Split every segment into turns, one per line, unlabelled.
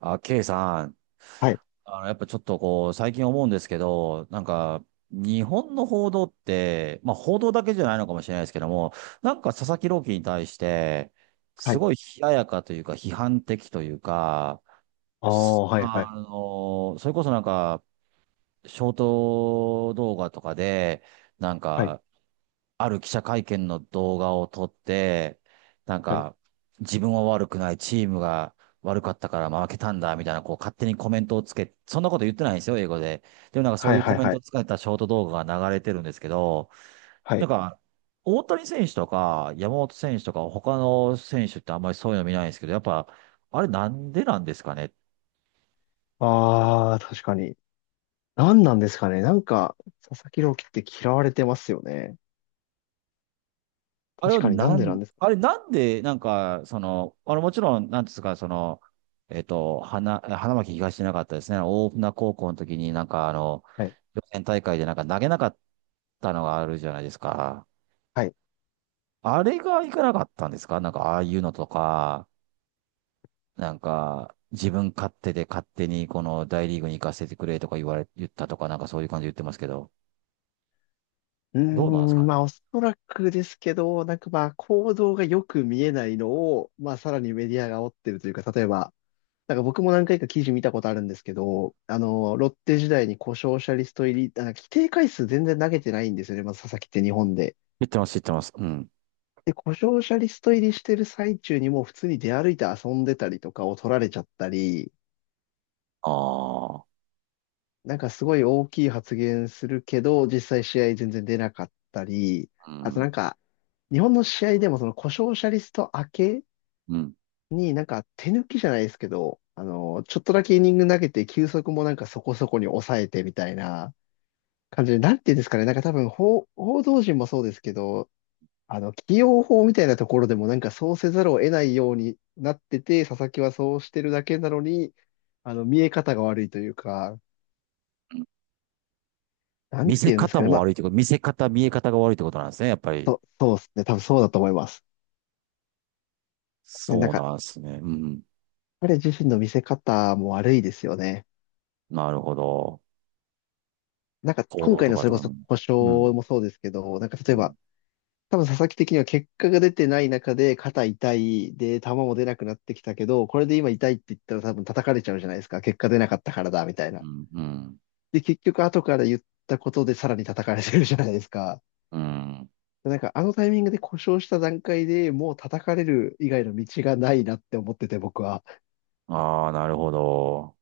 あ、ケイさん、
はい、
やっぱちょっとこう、最近思うんですけど、なんか、日本の報道って、まあ報道だけじゃないのかもしれないですけども、なんか佐々木朗希に対して、
は
す
い。
ごい冷ややかというか、批判的というか、
ああ、
す
はい、はい、
あの、それこそなんか、ショート動画とかで、なん
はい、
か、ある記者会見の動画を撮って、なん
はい、
か、自分は悪くない、チームが悪かったから負けたんだ、みたいな、こう、勝手にコメントをつけ、そんなこと言ってないんですよ、英語で。でもなんかそ
は
う
い、
いう
は
コ
い、
メン
は
ト
い。
をつけたショート動画が流れてるんですけど、
は
なん
い
か、大谷選手とか、山本選手とか、他の選手ってあんまりそういうの見ないんですけど、やっぱ、あれなんでなんですかねっ？
ああ、確かに。何なんですかね。なんか、佐々木朗希って嫌われてますよね。
あれ
確
を
かになん
な
でな
ん、
んですか。
あれなんで、なんか、その、あのもちろん、なんですか、その、花巻東じゃなかったですね。大船高校の時になんかあの、
はい、
予選大会でなんか投げなかったのがあるじゃないですか。
はい。
あれがいかなかったんですかなんかああいうのとか、なんか、自分勝手で勝手にこの大リーグに行かせてくれとか言われ、言ったとか、なんかそういう感じで言ってますけど、
うー
どうなんですか
ん、まあ、お
ね。
そらくですけど、なんかまあ、行動がよく見えないのを、まあ、さらにメディアが煽ってるというか、例えば、なんか僕も何回か記事見たことあるんですけど、あの、ロッテ時代に故障者リスト入り、あ規定回数全然投げてないんですよね。まず佐々木って日本で。
言ってます、言ってます。うん。
で、故障者リスト入りしてる最中にもう普通に出歩いて遊んでたりとかを取られちゃったり、
ああ、
なんかすごい大きい発言するけど、実際試合全然出なかったり、
う
あとな
ん、
んか、日本の試合でもその故障者リスト明け
うん、
になんか手抜きじゃないですけど、あの、ちょっとだけイニング投げて球速もなんかそこそこに抑えてみたいな感じで、なんていうんですかね、なんか多分報道陣もそうですけど、あの、起用法みたいなところでもなんかそうせざるを得ないようになってて、佐々木はそうしてるだけなのに、あの、見え方が悪いというか、
うん。
なん
見
て
せ
言うんです
方
かね。
も
まあ、
悪いってこと、見せ方、見え方が悪いってことなんですね、やっぱり。
そう、そうですね。多分そうだと思います。ねな
そ
ん
う
か、
なんですね。うん。
彼自身の見せ方も悪いですよね。
なるほど。
なんか、
行
今
動
回
と
の
か
それ
と
こ
か
そ
も。
故障
うん。
もそうですけど、なんか例え
うん。
ば、多分佐々木的には結果が出てない中で肩痛いで球も出なくなってきたけど、これで今痛いって言ったら多分叩かれちゃうじゃないですか。結果出なかったからだ、みたい
う
な。
ん。うん。
で、結局後から言ったことでさらに叩かれてるじゃないですか。
うん。
なんかあのタイミングで故障した段階でもう叩かれる以外の道がないなって思ってて僕は。
ああ、なるほど。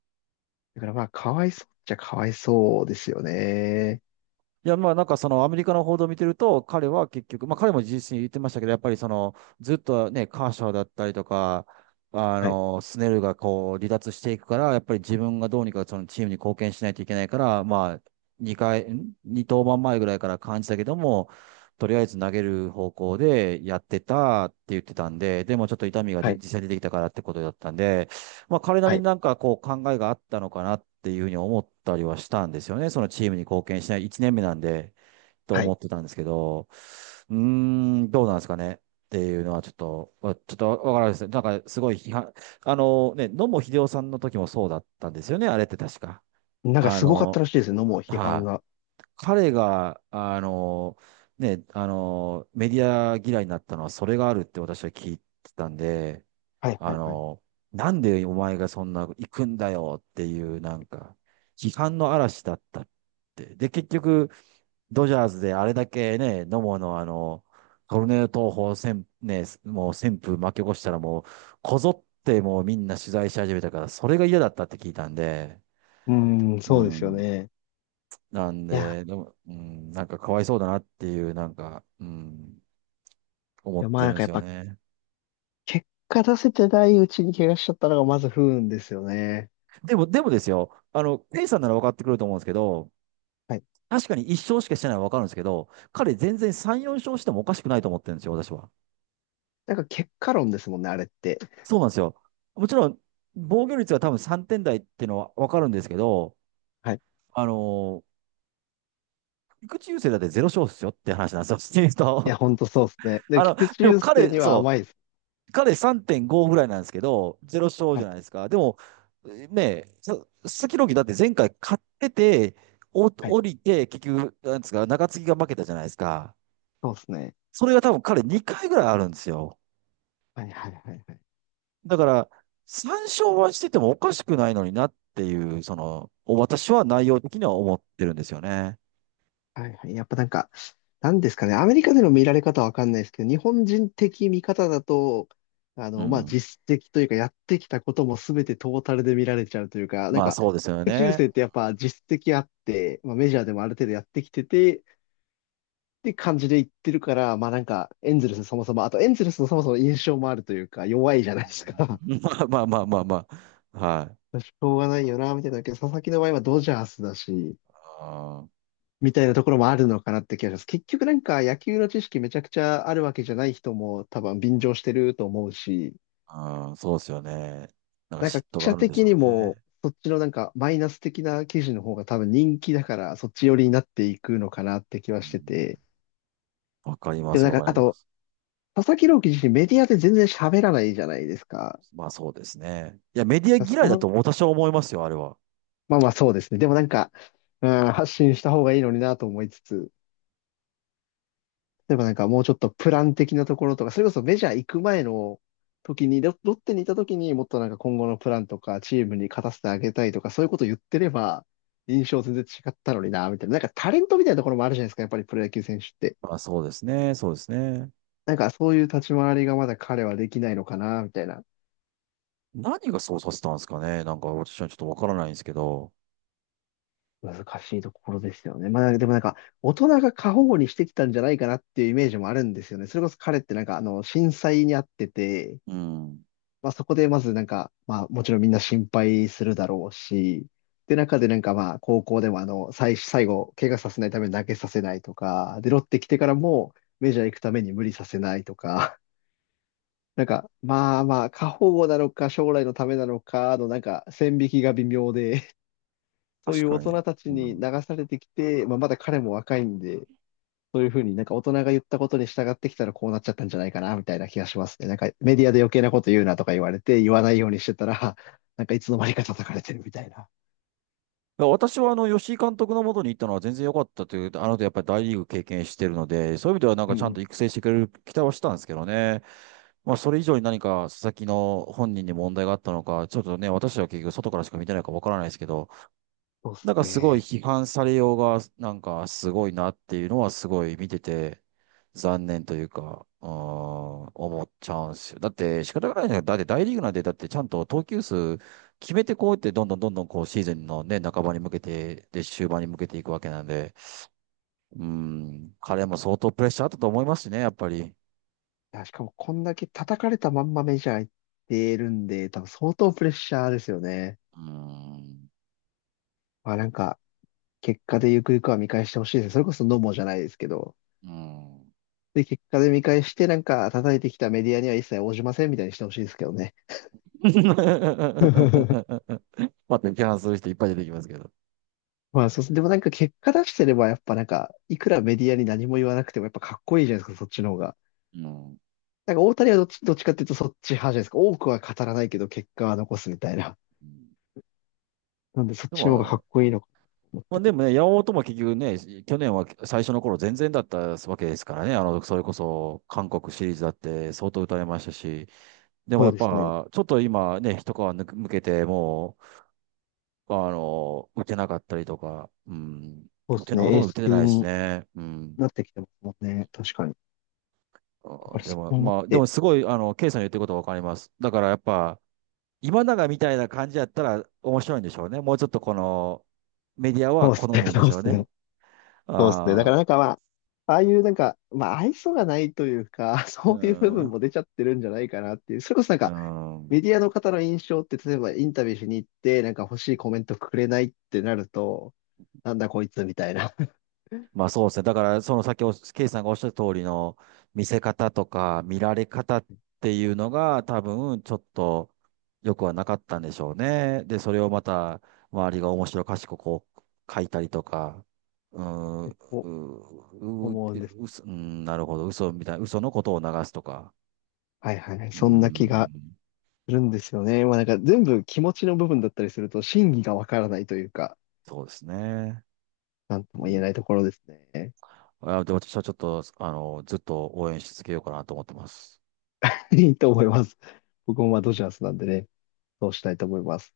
だからまあかわいそうっちゃかわいそうですよね。
いや、まあなんかそのアメリカの報道を見てると、彼は結局、まあ彼も質に言ってましたけど、やっぱりそのずっとね、カーショーだったりとか、あ
はい、
の、スネルがこう離脱していくから、やっぱり自分がどうにかそのチームに貢献しないといけないから、まあ2回、二登板前ぐらいから感じたけども、とりあえず投げる方向でやってたって言ってたんで、でもちょっと痛みが
は
で
い、
実際出てきたからってことだったんで、まあ、彼な
は
りに
い、
なんかこう考えがあったのかなっていうふうに思ったりはしたんですよね。そのチームに貢献しない1年目なんで、と
は
思
い。
ってたんですけど、うーん、どうなんですかね。っていうのはちょっと、ちょっとわからないですね。なんかすごい批判、あのね、野茂英雄さんの時もそうだったんですよね、あれって確か。
なんか
あ
すごかっ
の、
たらしいですね、もう批判
は
が。
い、彼が、ね、メディア嫌いになったのはそれがあるって私は聞いてたんで、
はい
あ
はいはい。
の、なんでお前がそんな行くんだよっていうなんか、批判の嵐だったって。で、結局、ドジャースであれだけね、野茂のあの、トルネード投法、ね、もう旋風巻き起こしたらもう、こぞってもうみんな取材し始めたから、それが嫌だったって聞いたんで、
うーん、
う
そうですよ
ん。
ね。
なん
いや、
で、でも、うん、なんかかわいそうだなっていう、なんか、うん、思っ
でもまあ
て
な
るん
ん
で
かや
す
っ
よ
ぱ
ね。
結果出せてないうちに怪我しちゃったのがまず不運ですよね。
でもですよ、あの、ケイさんなら分かってくると思うんですけど、
はい。
確かに1勝しかしてないのはわかるんですけど、彼全然3、4勝してもおかしくないと思ってるんですよ、私は。
なんか結果論ですもんね、あれって。
そうなんですよ。もちろん、防御率が多分3点台っていうのはわかるんですけど、
はい
あのー、菊池雄星だって0勝ですよって話なんですよ、シーズン
いや、
と。
ほんとそうです ね。で、菊池
でも
雄星に
彼、
は
そ
甘いです。
う、彼3.5ぐらいなんですけど、0勝
は
じゃ
い、
ないですか。でも、ねえ、佐々木朗希だって前回勝ってて、
はい、
降りて、結局、なんですか、中継ぎが負けたじゃないですか。
そうですね。
それが多分彼2回ぐらいあるんですよ。
はい、はい、はい、はい。
だから、参照はしててもおかしくないのになっていう、その、私は内容的には思ってるんですよね。
はい、はい。やっぱなんか、なんですかね、アメリカでの見られ方はわかんないですけど、日本人的見方だと、あ
う
の、まあ、
ん。
実績というか、やってきたことも全てトータルで見られちゃうというか、なん
まあ
か、
そうですよ
菊池雄
ね。
星ってやっぱ実績あって、まあ、メジャーでもある程度やってきてて、って感じで言ってるから、まあなんか、エンゼルスそもそも、あとエンゼルスのそもそも印象もあるというか、弱いじゃな
う
いですか。
ん。 まあまあまあまあまあ、はい。
しょうがないよな、みたいな。けど、佐々木の場合はドジャースだし、みたいなところもあるのかなって気がします。結局なんか野球の知識めちゃくちゃあるわけじゃない人も多分便乗してると思うし、
うん、うんそうですよね。なんか
なんか
嫉
記
妬が
者
あるんでし
的
ょう
にも
ね。
そっちのなんかマイナス的な記事の方が多分人気だからそっち寄りになっていくのかなって気
う
はして
ん、
て。
わかりま
でも
す、
なん
わ
か、
か
あ
りま
と、
す。
佐々木朗希自身メディアで全然喋らないじゃないですか。
まあそうですね。いや、メディア
そ
嫌いだと
の
私は思いますよ、あれは。
まあまあそうですね。でもなんか、うん、発信した方がいいのになと思いつつ。例えばなんかもうちょっとプラン的なところとか、それこそメジャー行く前の時に、ロッテにいた時にもっとなんか今後のプランとか、チームに勝たせてあげたいとか、そういうこと言ってれば、印象全然違ったのにな、みたいな。なんかタレントみたいなところもあるじゃないですか、やっぱりプロ野球選手って。
まあそうですね、そうですね。
なんかそういう立ち回りがまだ彼はできないのかな、みたいな。
何がそうさせたんですかね。なんか私はちょっとわからないんですけど。
難しいところですよね。まあでもなんか、大人が過保護にしてきたんじゃないかなっていうイメージもあるんですよね。それこそ彼ってなんか、あの、震災にあってて、
うん。
まあそこでまずなんか、まあもちろんみんな心配するだろうし、で中でなんかまあ高校でもあの、最後、怪我させないために投げさせないとか、で、ロッテ来てからもメジャー行くために無理させないとか、なんかまあまあ、過保護なのか将来のためなのかのなんか線引きが微妙で、そう
確
いう大
かに。
人たち
う
に
ん。
流されてきて、まあまだ彼も若いんで、そういうふうになんか大人が言ったことに従ってきたらこうなっちゃったんじゃないかな、みたいな気がしますね。なんかメディアで余計なこと言うなとか言われて、言わないようにしてたら、なんかいつの間にか叩かれてるみたいな。
だから私はあの、吉井監督のもとに行ったのは全然良かったという、あの後やっぱり大リーグ経験してるので、そういう意味ではなん
う
かちゃ
ん
ん
う
と
ん。
育成してくれる期待はしたんですけどね。まあ、それ以上に何か佐々木の本人に問題があったのか、ちょっとね、私は結局外からしか見てないからわからないですけど、
そうです
だからすごい
ね。
批判されようが、なんかすごいなっていうのはすごい見てて、残念というか、思っちゃうんですよ。だって仕方がないじゃないだって大リーグなんて、だってちゃんと投球数決めてこうやってどんどんどんどんこうシーズンのね、半ばに向けて、で、終盤に向けていくわけなんで、うーん、彼も相当プレッシャーあったと思いますしね、やっぱり。
いやしかもこんだけ叩かれたまんまメジャー行ってるんで、多分相当プレッシャーですよね。
うーん、
まあなんか、結果でゆくゆくは見返してほしいです。それこそノモじゃないですけど。
うーん。
で、結果で見返してなんか叩いてきたメディアには一切応じませんみたいにしてほしいですけどね。
また批判する人いっぱい出てきますけど。
まあ、そうそう、でもなんか結果出してれば、やっぱなんか、いくらメディアに何も言わなくても、やっぱかっこいいじゃないですか、そっちの方が。
うん。
なんか大谷はどっちかっていうとそっち派じゃないですか。多くは語らないけど、結果は残すみたいな。
うん
なんで、そっ
で
ちの方がか
も、
っこいいのかなと思っ
まあ、
た
で
り。
もね、山本も結局ね、去年は最初の頃全然だったわけですからね、あの、それこそ韓国シリーズだって相当打たれましたし、でも
そ
や
う
っ
ですね。
ぱ、ちょっと今ね、一皮抜けて、もう、あの、打てなかったりとか、うん、
そう
打
で
て
す
な、ほ
ね。
と
エ
ん
ー
ど打
ス
ててな
級
いです
に
ね。うん。
なってきてますもんね。確かに。だ
あ
から
で
そ
も、
う思っ
まあ、で
て。
もすごい、あの、ケイさんの言ってることわかります。だからやっぱ、今永みたいな感じやったら面白いんでしょうね。もうちょっとこの、メディア
そ
は
うで
好
すね。
むんで
そ
し
うで
ょう
す
ね。
ね。そうですね。だ
あ
か
あ、
らなんかまあ、ああいうなんか、まあ、愛想がないというか、
う
そういう部分
ん、
も出ちゃってるんじゃないかなっていう。それこそなん
う
か、メ
ん。
ディアの方の印象って、例えばインタビューしに行って、なんか欲しいコメントくれないってなると、なんだこいつみたいな、
まあそうですね。だから、その先、ケイさんがおっしゃる通りの見せ方とか見られ方っていうのが多分ちょっと良くはなかったんでしょうね。で、それをまた周りが面白おかしくこう書いたりとか、うーん、
お
ううう
思うんです。
うすうん、なるほど、嘘みたいな、嘘のことを流すとか、
はいはいはい。
うー
そんな気が
ん、
するんですよね。まあなんか全部気持ちの部分だったりすると、真偽がわからないというか、
そうですね。
なんと
う
も言え
ん、
ないところですね。
あ、で、私はちょっと、あの、ずっと応援し続けようかなと思ってます。
いいと思います。僕もまあドジャースなんでね、そうしたいと思います。